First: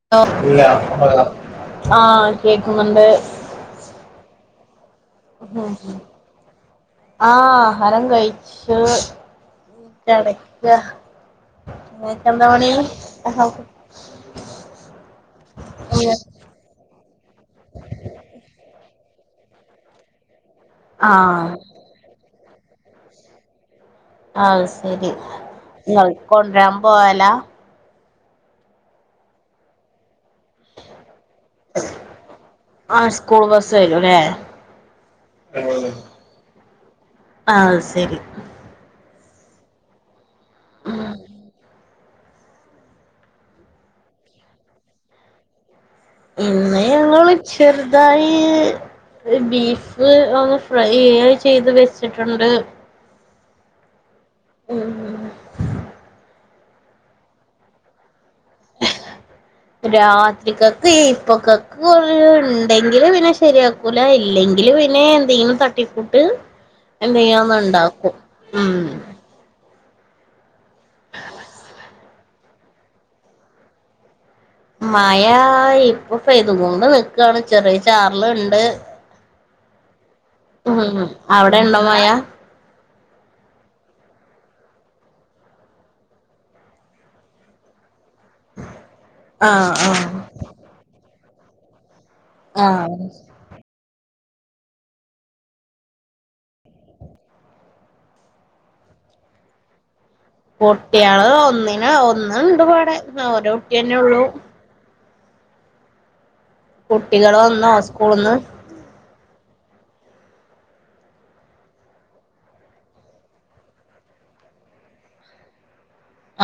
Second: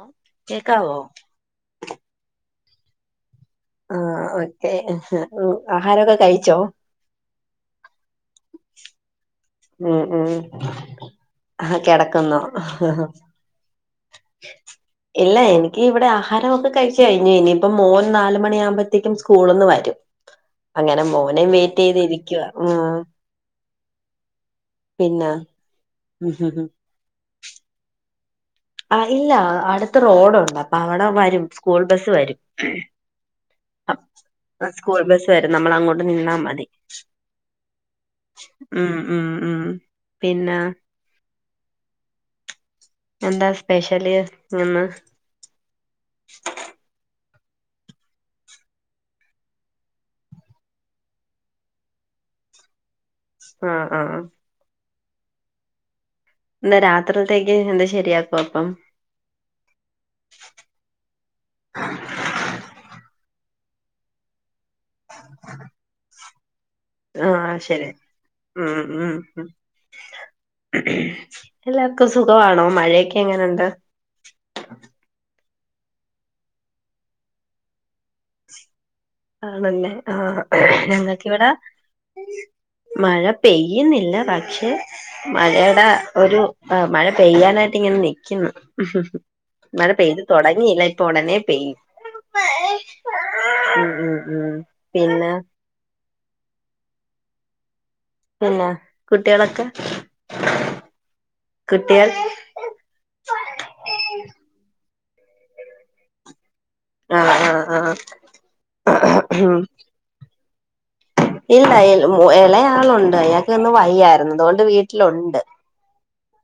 ആ ഇല്ല കേക്കാവോ പറ ആ കേക്കുന്നുണ്ട്. ആഹ് ആഹ് ഓക്കെ ഉം ആഹാരെക്കെ കഴിച്ചോ? ആഹ് ആഹാരം കഴിച്ചു ഉം ഉം കിടക്ക. ആഹ് ഇങ്ങക്ക് കിടക്കുന്നു എന്താ പണി. ഇല്ല എനിക്ക് ഇവിടെ ആഹാരം ഒക്കെ കഴിച്ച് കഴിഞ്ഞു ഇനിയിപ്പം മോൻ നാല് മണി ആവമ്പഴത്തേക്കും സ്കൂളിന്ന് വരും അങ്ങനെ മോനെ ആഹ് വെയ് റ്റ് ഇരിക്കുവ ആഹ് ആഹ് ശരി പിന്നെ ഇങ്ങൾ കൊണ്ടരാൻ പോവലാ? ആഹ് ഇല്ല അടുത്ത് റോഡുണ്ട് അപ്പം അവിടെ വരും സ്കൂൾ ബസ് വരും. ആഹ് സ്കൂൾ ബസ് വരുംല്ലേ അ സ്കൂൾ ബസ് വരും നമ്മൾ അങ്ങോട്ട് നിന്നാ മതി ആഹ് ശരി ഉം ഉം ഉം പിന്നാ [unintelligible] എന്താ സ്പെഷ്യല് ഇന്ന് ഇന്ന് ഞങ്ങള് ചെറുതായി ഒരു ബീഫ് ഒന്ന് ഫ്രൈ ചെയ്ത് ചെയ്ത് വെച്ചിട്ടുണ്ട് അ ആ ആഹ് [inaudible] എന്താ രാത്രിത്തേക്ക് എന്ത് ശരിയാക്കും അപ്പം രാത്രികക്ക് ഇപ്പൊക്കക്കു ഇണ്ടെങ്കില് പിന്നെ ശരിയാക്കൂല ഇല്ലെങ്കില് വെ നെ എന്തെങ്കിലും തട്ടിക്കൂട്ട് എന്തെങ്കിലും ഒന്ന് ആഹ് ശരി ഒണ്ടാക്കും ഉം ഉം ഉം എല്ലാവർക്കും സുഖം ആണോ മഴയെക്കെ എങ്ങനെയൊണ്ട് മയ ഇപ്പം പെയ്തു കൊണ്ട് നിക്കാണ് ചെറിയ ചാറല് ഇണ്ട് ആണല്ലേ ആഹ് ഞങ്ങക്കിവിടെ അവിടെ ഇണ്ടോ മഴ മഴ പെയ്യിന്നില്ല പക്ഷെ മഴയെടെ ഒരു മഴ പെയ്യാനായിട്ട് ഇങ്ങനെ നി ക്കിന്ന് ആഹ് മഴ ആഹ് പെയ്ത് തൊടങ്ങിയില്ല ഇപ്പൊ ഒടനെ പെയ്യും ആഹ് ഉം ഉം ഉം പിന്നാ പിന്ന കുട്ടികളൊക്കെ കുട്ടിയള് ഒന്നിന കുട്ടികൾ ഒന്നുണ്ട് ഇവടെ ഒരു കുട്ടി തന്നെ ഉള്ളൂ ആഹ് കുട്ടികള് വന്നോ ആഹ് സ്കൂള്ന്ന് ആഹ് ആഹ് ഇല്ല ഇ മു ഇളയാളുണ്ട് അയാക്കിന്ന് വയ്യായിരുന്നു അതോണ്ട് വീട്ടിലുണ്ട്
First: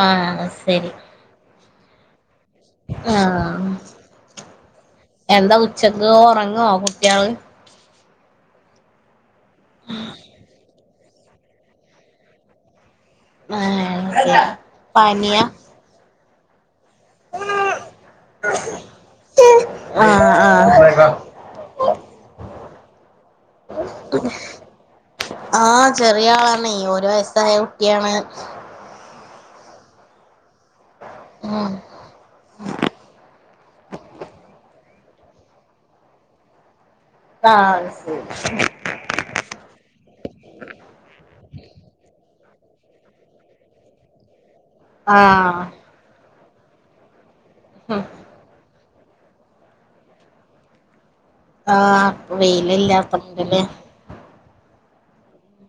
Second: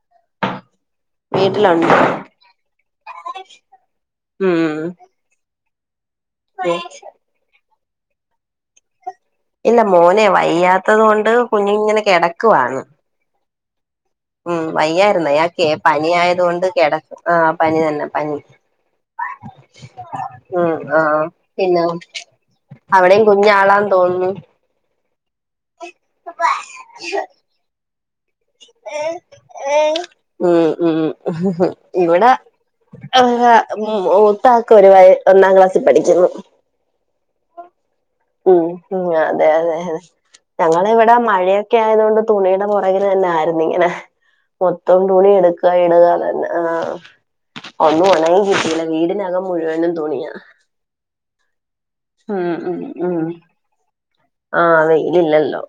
ആഹ് ആഹ് സെരി വീട്ടിലൊണ്ട് ആഹ് ഉം എന്താ ഉച്ചക്ക് ഉറങ്ങുവോ കുട്ടികള് ഇല്ല മോനെ വയ്യാത്തത് കൊണ്ട് കുഞ്ഞ് ഇങ്ങനെ കിടക്കുവാണ് ആഹ് സെരി പനിയാ പനി ആയതുകൊണ്ട് കിടക്ക ആ പനി തന്നെ പനി ഉം ആഹ് പിന്ന അവിടെയും കുഞ്ഞാളാന്ന് തോന്നുന്നു ആഹ് ചെറിയ ആളാണെ ഒരു വയസ്സായ കുട്ടിയാണ് ഉം ഉം ഉം ഇവിടെ [unintelligible] മൂത്താക്ക് ഒരു വയ ഒന്നാം ക്ലാസ്സിൽ പഠിക്കുന്നു ആഹ് ശരി ഉം ഉം അതെ അതെ അതെ ഞങ്ങളിവിടെ മഴയൊക്കെ ആയതു കൊണ്ട് തുണിയുടെ പൊറകിൽ തന്നെ ആയിരുന്നു ഇങ്ങനെ മൊത്തം തുണി ആഹ് എടുക്ക ഇടുക അതന്നെ ആഹ് ഉം ഒന്നും ഉണങ്ങി കിട്ടീല്ല വീടിനകം മുഴുവനും തുണിയാ ആഹ് അപ്പം ഉം ഉം ഉം വെയിലില്ലാത്തപ്പ പിന്നെ ആഹ് വെയിലില്ലല്ലോ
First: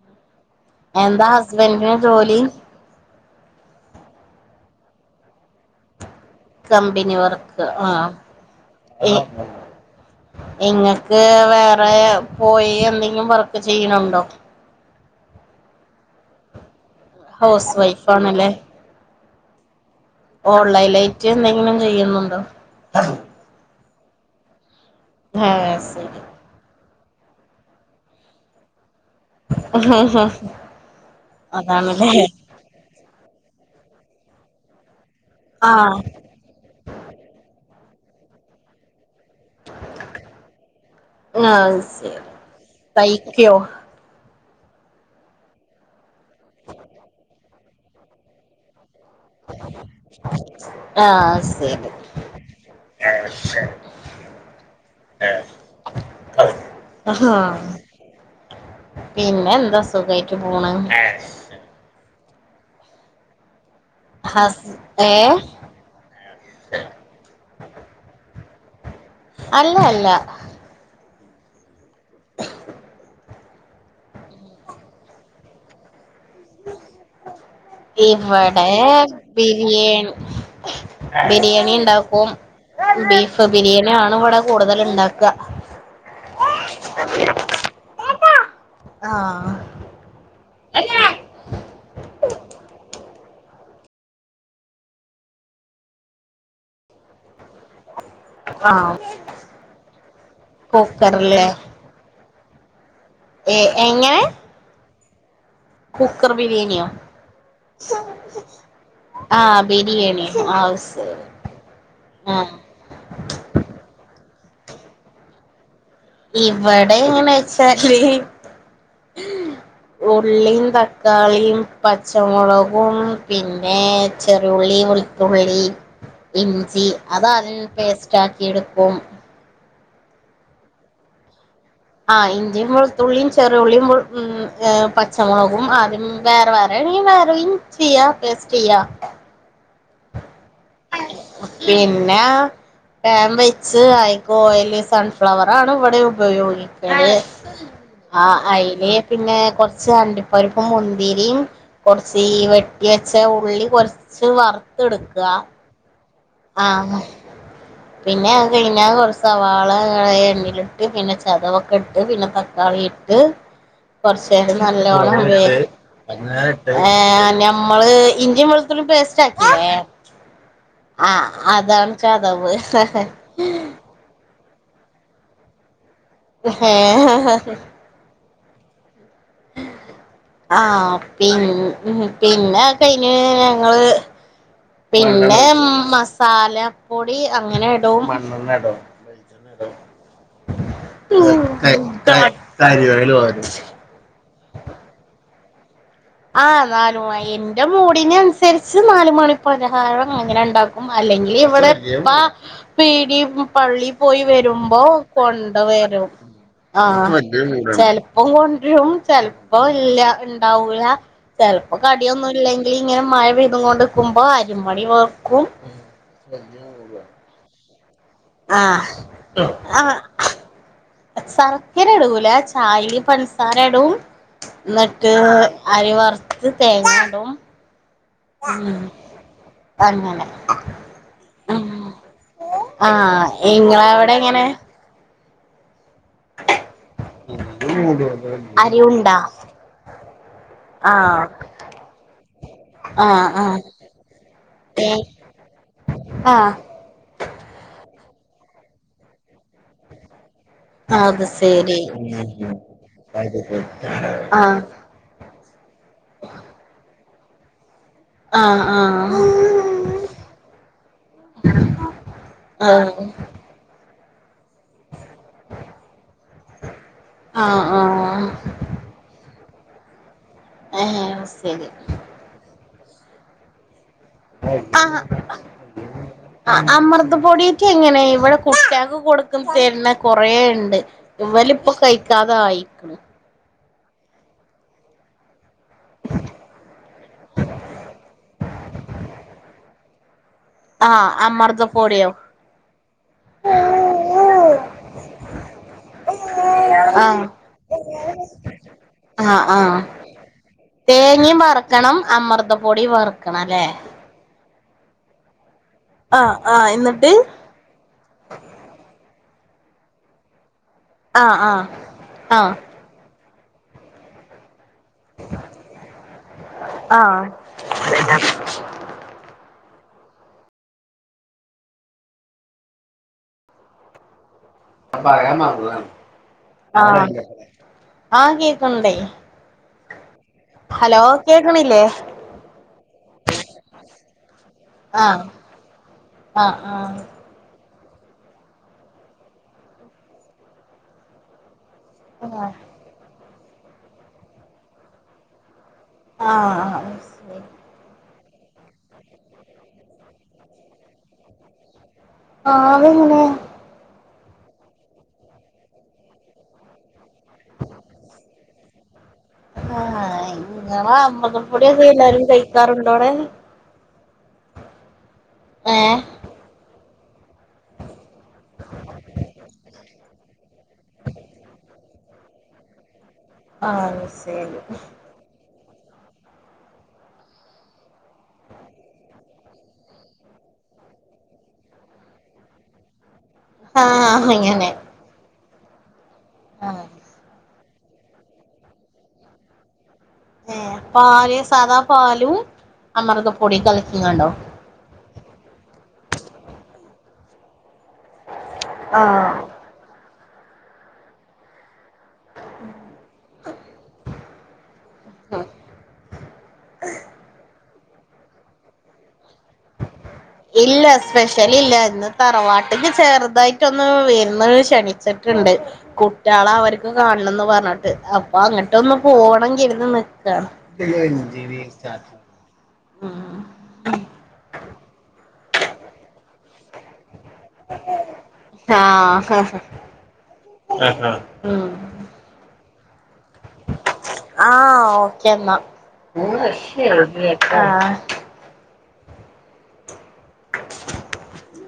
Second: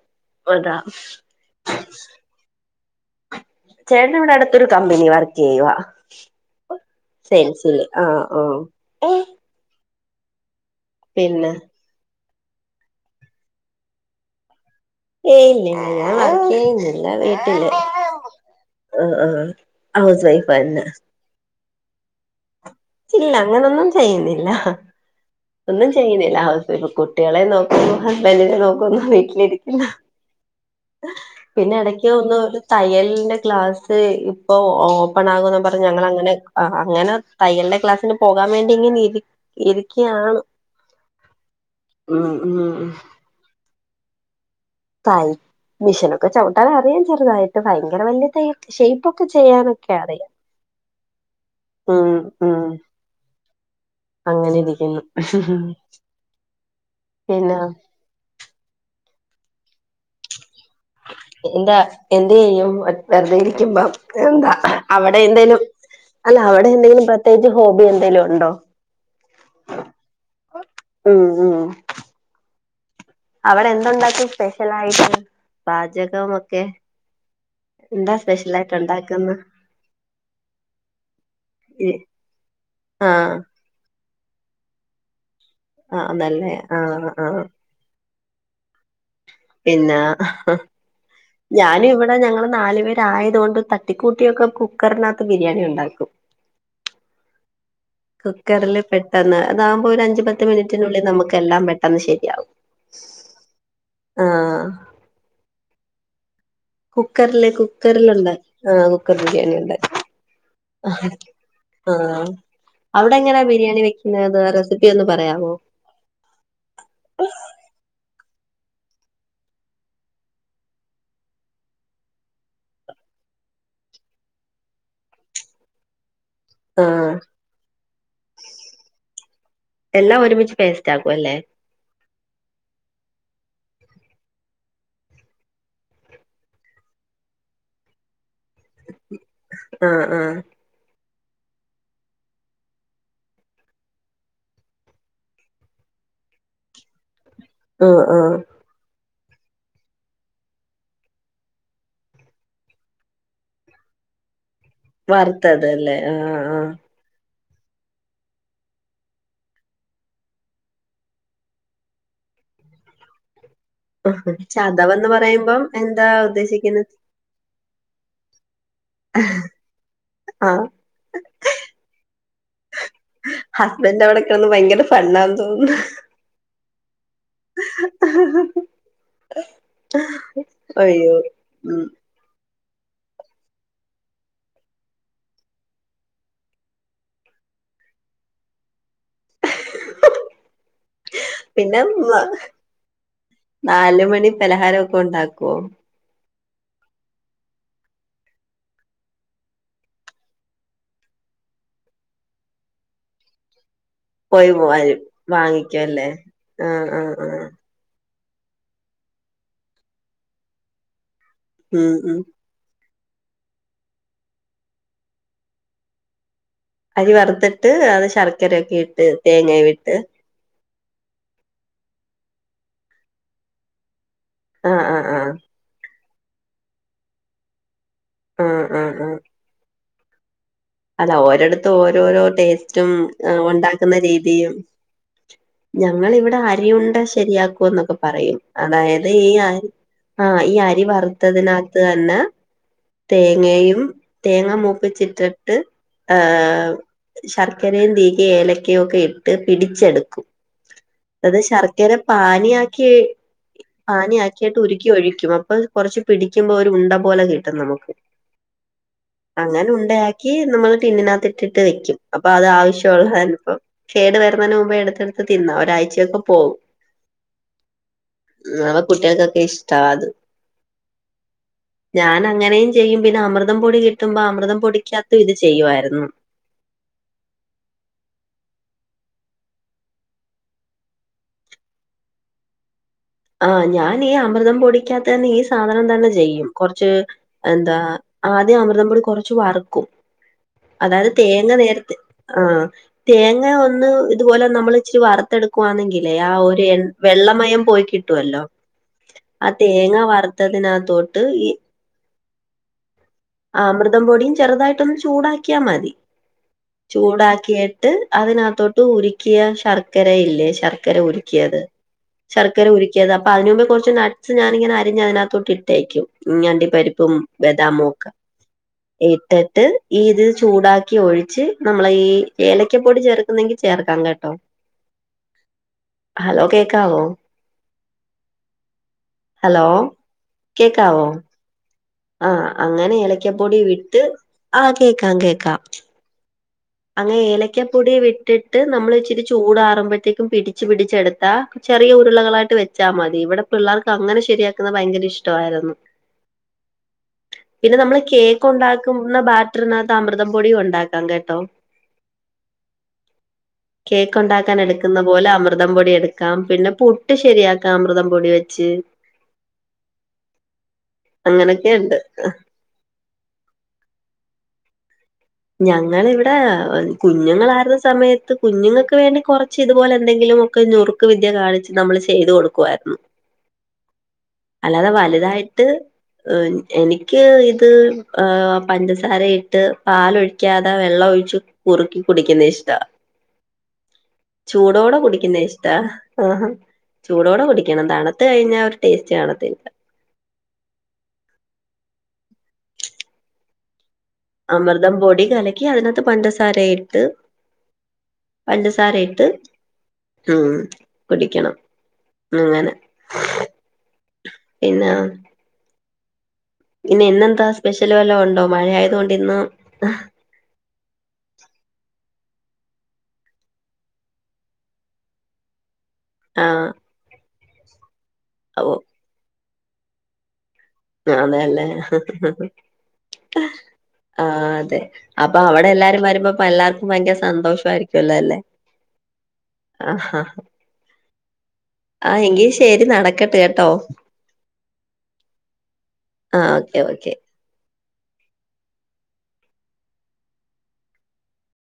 അതാ എന്താ ഹസ്ബൻഡിന് ജോലി ചേട്ടനിവിടെ അടുത്തൊരു കമ്പനി വർക്ക് ചെയ്യുവാ കമ്പനി വർക്ക് ആഹ് എ ആഹ് ഇങ്ങക്ക് പിന്നെ വേറെ പോയി എന്തെങ്കിലും വർക്ക് ചെയ്യണുണ്ടോ ഏയ് ഇല്ലിലില്ല ഞാൻ വർക്ക് ചെയ്യുന്നില്ല വീട്ടില് ഹൗസ് വൈഫ് ആണല്ലേ ആഹ് ആഹ് ആഹ് ഓൺലൈൻലായിറ്റ് എന്തെങ്കിലും ചെയ്യുന്നുണ്ടോ ഇല്ല അങ്ങനൊന്നും ചെയ്യുന്നില്ല ആഹ് ഒന്നും ശരി ചെയ്യുന്നില്ല ഹൗസ് വൈഫ്‌ കു കുട്ടികളെ നോക്കുന്നു ഹസ്ബൻഡിനെ നോക്കുന്നു വി ട്ടിലിരിക്കുന്നു പിന്നെ ഇടക്ക് അതാണല്ലേ ഒന്ന് തയ്യലിന്റെ ക്ലാസ് ഇപ്പൊ ഓപ്പൺ ആകൂന്ന് പറഞ്ഞ് ആഹ് ഞങ്ങളങ്ങനെ അങ്ങനെ തയ്യൽൻ്റെ ക്ലാസിന് പോകാൻ വേണ്ടി ഇങ്ങനിരി ഇരിക്കയാണ് ആഹ് ശരി ഉം ഉം ഉം [unintelligible] തൈ മിഷനൊക്കെ ചവിട്ടാനറിയാം ചെറുതായിട്ട് ഭയങ്കര വലിയ തയ്യ ഷെയ്പ്പൊക്കെ ചെയ്യാനൊക്കെ അറിയാം ആഹ് ശരി ഉം ഉം അങ്ങനെ ഇരിക്കുന്നു ആഹ് പിന്നെ പിന്നെ എന്താ സുഖായിട്ട് പോണ് എന്താ എന്തെയ്യും വെറുതെ ഇരിക്കുമ്പം എന്താ ഹസ് അവിടെ ഏഹ് എന്തേലും അല്ല അവിടെ എന്തെങ്കിലും പ്രത്യേകിച്ച് ഹോബി എന്തെങ്കിലുണ്ടോ അല്ല അല്ല ഉം ഉം [unintelligible] അവിടെ എന്തുണ്ടാക്കും സ്പെഷ്യലായിട്ട് പാചകം ഒക്കെ എന്താ ഇവടെ പിന്നെ ബിരിയാണി ഇണ്ടാക്കും ആഹ് ബീഫ് ബിരിയാണി ആണ് ഇവിടെ കൂടുതലിണ്ടാ ആഹ് നല്ലയാ ആഹ് ആഹ് [unintelligible] ആഹ് പിന്നാ ഞാനും ഇവിടെ ഞങ്ങൾ നാലുപേരായതുകൊണ്ട് തട്ടിക്കൂട്ടിയൊക്കെ കുക്കറിനാത്ത് ബിരിയാണി ഉണ്ടാക്കും കുക്കറില് ആഹ് പെട്ടെന്ന് അതാവുമ്പോ ഒരു അഞ്ചു പത്ത് മിനിറ്റിനുള്ളി കുക്കറില്ലേ നമുക്കെല്ലാം പെ അന്ന് ശെരിയാവും. ഏ എങ്ങനെ കുക്കർ ബിരിയാണിയോ? കുക്കറില്, കുക്കറിലൊണ്ട ആ കുക്കർ ആഹ് ബിരിയാണിയൊണ്ട ബിരിയാണി ആഹ്. ശരി ആ ആഹ് അവിടെങ്ങനാ ബിരിയാണി വെക്കുന്നത്. റെസിപ്പി ഒന്ന് പറയാവോ? ഇവടെ എങ്ങനെച്ചാല് [inaudible] ഉള്ളീം, തക്കാളിയും, പച്ചമൊളകും, പിന്നേ ചെറുള്ളിയും, വെളു തുള്ളീം [inaudible] ഇഞ്ചി ആഹ് അത് ആദ്യം പേസ്റ്റാക്കിഎടുക്കും. എല്ലാം ഒരുമിച്ച് പേസ്റ്റാക്കുവല്ലേ. ആ ഇൻഞ്ചി വെളുത്തുള്ളിയും ചെറുള്ളിയും പച്ചമുളകും ആദ്യം വേറെ വേറെയാണെങ്കി വേറെയും ചെയ്യാം ടേസ്റ്റെയ്യാ ആ ആ പിന്ന പാൻ വെച്ച് അയിക്ക് ഓയില് സൺഫ്ലവറാണ് ഇവിടെ ഉപയോഗിക്കണ്. ആഹ് ആ ആഹ് അയില് പിന്നെ കൊറച്ച് അണ്ടിപ്പരിപ്പും, മുന്തിരീം കൊർച്ച് ഈ വെട്ടിവെച്ച ഉള്ളി കൊർച്ച് വർ വർത്തതല്ലേ ആഹ്. ആഹ്. [inaudible] പിന്നെ അത് കഴിഞ്ഞാ കൊറച്ച് സവാള എണ്ണയിലിട്ട് പിന്നെ ചതവൊക്കെ ഇട്ട്, പിന്നെ തക്കാളിയിട്ട് [inaudible] ചതവെന്ന് കോർച്ചേരംനല്ലോണം വേ പറയുമ്പം എന്താ ഉദ്ദേശിക്കുന്നത് ഏ നമ്മള് ഇഞ്ചിം, വെള്ളുത്തുള്ളീം പേസ്റ്റാക്കില്ലേ ആഹ്. ആ അതാണ് ചതവ്. ഹസ്ബന്റ് അവിടെക്കെടന്ന് ഭയങ്കര ഫണ്ണണെന്ന് തോന്നണ്. ഹേ [unintelligible] [unintelligible] ആ അയ്യോ പി, ഉം പിന്നെ ക്കഴിഞ്ഞയി ഞങ്ങള് പിന്നെ മസാലപ്പൊടി അങ്ങനെടും. [unintelligible] പിന്നെ നാ നാലുമണി പലഹാരൊക്കെ ഒണ്ടാക്കൊ? ആ നാല് മ എന്റെ മൂടിനനുസരിച്ച് നാല് മണി പലഹാരം അങ്ങനെ ഇണ്ടാ ക്കും അല്ലെങ്കിവിടെ പ്പ പീടി പള്ളി പോയി വരുമ്പോ പോവാര് കൊണ്ട് വാങ്ങിക്കുവല്ലേ വരും. ആ ആഹ് ആഹ് ആഹ് ചെല പ്പം കൊണ്ട് രും. ചെലപ്പ ഇല്ല ഇണ്ടാവൂല. ചെലപ്പോ ഉം ഉം കടിയൊന്നുംല്ലങ്കി ഇങ്ങനെ മഴ പെയ്ത്കൊണ്ട്ക്കുമ്പോ അരിമണി വർക്കും. [unintelligible] അരി വറുത്തിട്ട് അത് ശർക്കരൊക്കെ ആഹ് ഇട്ട് തേങ്ങയുംവിട്ട് സർക്കര ഇടൂല ചായേല് പൻസാര ഇടും ആഹ് ആഹ് ന്നിട്ട് ആഹ് അരി വറുത്ത് തേങ്ങടും ആഹ് ഉം ആഹ് ആഹ് അങ്ങനെ. അല്ല ഒരെടത്തും ഉം ഓരോരോ ടേസ്റ്റും ആഹ് ഇങ്ങളെ ഒണ്ടാക്കുന്ന അവിടെ എങ്ങനെ രീതിയും ഞങ്ങളിവിടെ അരിയുണ്ട ശരിയാക്കൂന്നൊക്കെ പറയും. അതായത് അരിയുണ്ടാ ഈ അരി ആ ഈ അരി ആഹ് വറുത്തതിനാത്ത് തന്ന ആഹ് ആഹ് തേങ്ങയും, തേങ്ങ ഏ മൂപ്പിച്ചിട്ടിട്ട് ആ ആഹ് ശർക്കരയും [unintelligible] ഏലക്കയും ഒക്കെ ഇട്ട് പിടിച്ചെട്ക്കും. അത് ശർക്കര പാനീയാക്കി പാനിയാക്കിട്ട് ആഹ് ഉര് ക്യു ഒഴിക്യും അപ്പൊ കൊറച്ച് പിടി ക്യുമ്പോ ഒര് ഉണ്ട പോലെ കിട്ടും നമുക്ക്. ആഹ് ആഹ് അങ്ങനെ ഉണ്ടയാക്കി നമ്മള് ടിന്നിനത്തിട്ടിണ്ട് വെക്യും അപ്പൊ അത് ആഹ് ആവശ്യള്ളപ്പം കേട് വരുന്നതിന് മുൻ എട്ത്തെട്ത്ത് തിന്ന ഒരാഴ്ചയൊക്കെ പോവും. ആഹ് ആഹ് ന്നാമത് കുട്ട്യാൾക്കൊക്കെ ഇഷ്ടവാ അത്. ആഹ് സെരി. ഞാൻ അങ്ങനെയും ചെയ്യും പിന്നെ അമൃതം പൊടി കിട്ടുമ്പോ അമൃതം പൊടിക്യാത്തും ഇത് ചെയ്യുവാരുന്നു. ആ അമൃതം പൊടീക്കെങ്ങനെ ഇവിടെ കുട്ട്യാൾക്ക് കൊട്ക്കും തര്ന്ന കൊറേണ്ട്. ഇവലിപ്പം കയ്ക്കാതായി. ആ ഞാൻ ഈ അമൃതം പൊടി ക്യാത്ത്ന്നെ ഈ സാധനം തന്നെ ചെയ്യും കൊർച്ച് എന്താ ആദ്യം അമൃതംപൊടി കൊർച്ച് വർക്കും ആഹ് അതായത് തേങ്ങ നേര്ത്ത് അമൃതപ്പൊടിയോ ആഹ്. തേങ്ങ ഒന്ന് ഇത്പോലെ നമ്മൾ ഇച്ചിരി വറുത്തെടുക്കുവാന്നെങ്കിലേ ആ ഒരു എൺ ആഹ് വെള്ളമയം പോയി കിട്ട ട്ടുവല്ലോ. ആഹ് ആ ആഹ് തേങ്ങ വറുത്തതിനകത്തോട്ട് തേങ്ങയും ഈ വറക്കണം അമൃതപ്പൊടി വറക്കണം അല്ലേ ആമൃ മൃതം പൊടിയും ചെറുതായിട്ടൊന്ന് ചൂടാക്യാൽ മതി ആഹ് ആഹ് എന്നിട്ട് ചൂടാക്കി ട്ട് അതിനാത്തോട്ട് ഉരുക്കിയ ശർക്കര ഇല്ലേ ശർ ശർക്കര ആഹ് ഉരുക്കിയത് ആഹ് ആഹ് ശർക്കര ഉരുക്കിയത് അപ്പാ അയ്നുമ്പേ കൊർച്ചൊന്നര ഞാനിങ്ങനെ അരിഞ് അതിനകത്തോട്ട് ഇട്ടേക്കും ഇ അണ്ടി പരിപ്പും ബദാംമും ഒക്കെ. ഇട്ടിട്ട് ഈ ഇത് ചൂടാക്കി ഒഴിച്ച് നമ്മള് ഈ ഏലക്കപ്പൊടി ചേർത്ത് ണങ്കി ചേർക്കാം കേട്ടോ. പറയാൻ മറന്നതാണ് ഹലോ കേക്കാവോ ആഹ് ആ കേക്ക്ണ്ടേയ് ഹലോ കേക്കാവോ? കേക്ക്ണില്ലേ? ആ അങ്ങനെ ഏലക്യാപ്പൊടി വിട്ട് ആ കേക്കാം ആഹ് കേക്കാം ആഹ് ആഹ്. അങ്ങനെ ഏലക്കപ്പൊടി വിട്ടിട്ട് നമ്മള് ഇച്ചിരി ചൂടാറുമ്പോഴത്തേക്കും പിടിച്ച് പിടിച്ചെടുത്താ ചെറിയ ആഹ് ഉരുളകളായിട്ട് വെച്ചാ മതി ഇവിടെ പിള്ളേർക്ക് അങ്ങനെ ശരിയാക്ക്ന്നെ ഭയങ്കര ഇഷ്‌ട വായിരുന്നു. ആഹ് ആഹ്. പിന്നെ നമ്മള് കേക്ക് ഉണ്ടാക്കുന്ന ബാറ്ററിനത്ത് അമൃതം പൊടിയും ഉണ്ടാക്കാം കേട്ടോ. ആഹ് അങ്ങനെ? കേക്കുണ്ടാക്കാൻ എട്ക്ക്ന്ന പോലെ അമൃതം പൊടി എട്ക്കാം പിന്നെ പു [unintelligible] ശരിയാക്കാം അമൃതം പൊടി വെച്ച്. ആഹ് ഇങ്ങളഅമൃതപ്പൊടി [unintelligible] അങ്ങനൊക്കെയുണ്ട് എല്ലാരും കഴി [unintelligible] ഞങ്ങളിവിടെ കുഞ്ഞുങ്ങള ല സമയത്ത് കുഞ്ഞുങ്ങൾക്ക് വേണ്ടി കുറച്ച് ഇതുപോലെ എന്തെങ്കിലും ഒക്കെ നുറുക്കു വിദ്യ കാണിച്ച് നമ്മള് ചെയ്ത് കൊടുക്കുവായിരുന്നു. [inaudible] ആഹ് സെരി ട്ട് എനിക്ക് ഇത് ആ പഞ്ചസാരയിട്ട് പാലൊഴിക്കാതെ വെള്ളം ഒഴിച്ച് കുറുക്കി കുടിക്കിന്നേ ഇഷ്ട. ആഹ് അങ്ങനെ ചൂടോടെ കുടിക്കിന്നേ ഇഷ്ടാ. ആഹാ ആഹ് ചൂടോടെ കുടിക്കണം തണ്ത്ത് കയിഞ്ഞാ ഒര്ടേസ്റ്റ് കാണത്തില്ല. ഏ പാല് സാദാ പാലും അമൃതപ്പൊടീം കലക്കീങ്ങാണ്ടോ? അമൃതം പൊടി കലക്കി അതിനത്ത് പഞ്ചസാര ഇട്ട് പഞ്ചസാരയിട്ട് ആഹ് ഉം കുടിക്കണം. അങ്ങനെ പിന്നെ? ആഹ് പിന്നെ ഇന്നെന്താ സ്പെഷ്യല് വല്ലോം ഉണ്ടോ? മഴ ആയത് കൊണ്ട് ഇന്ന്‌. ഇല്ല സ്പെഷ്യൽ ഇല്ല ഇന്ന് തറവാട്ടിൽ ചെറുതായിട്ടൊന്ന് വിരിന്നിന് ക്ഷണി സെറ്റ്ണ്ട് കു [unintelligible] ആഹ് അവര്ക്ക് കാണണംന്ന് പറഞ്ഞിട്ട്. അപ്പൊ ഓ അങ്ങട്ട് ഒന്ന് പോണം കരുതന്ന്. അതെല്ലേ [unintelligible] ഉം. ആ അതെ. അപ്പൊ അവിടെ എല്ലാരും വരുമ്പോ [unintelligible] ഭയങ്കര സന്തോഷ ആയിരിക്കുംല്ലോല്ലേ. ആഹഹ [unintelligible] മം. ശരി നടക്കട്ടെ കേട്ടോ ആ ഓക്കെന്ന. ആ ഓക്കെ ഓക്കെ [unintelligible] ആ [inaudible]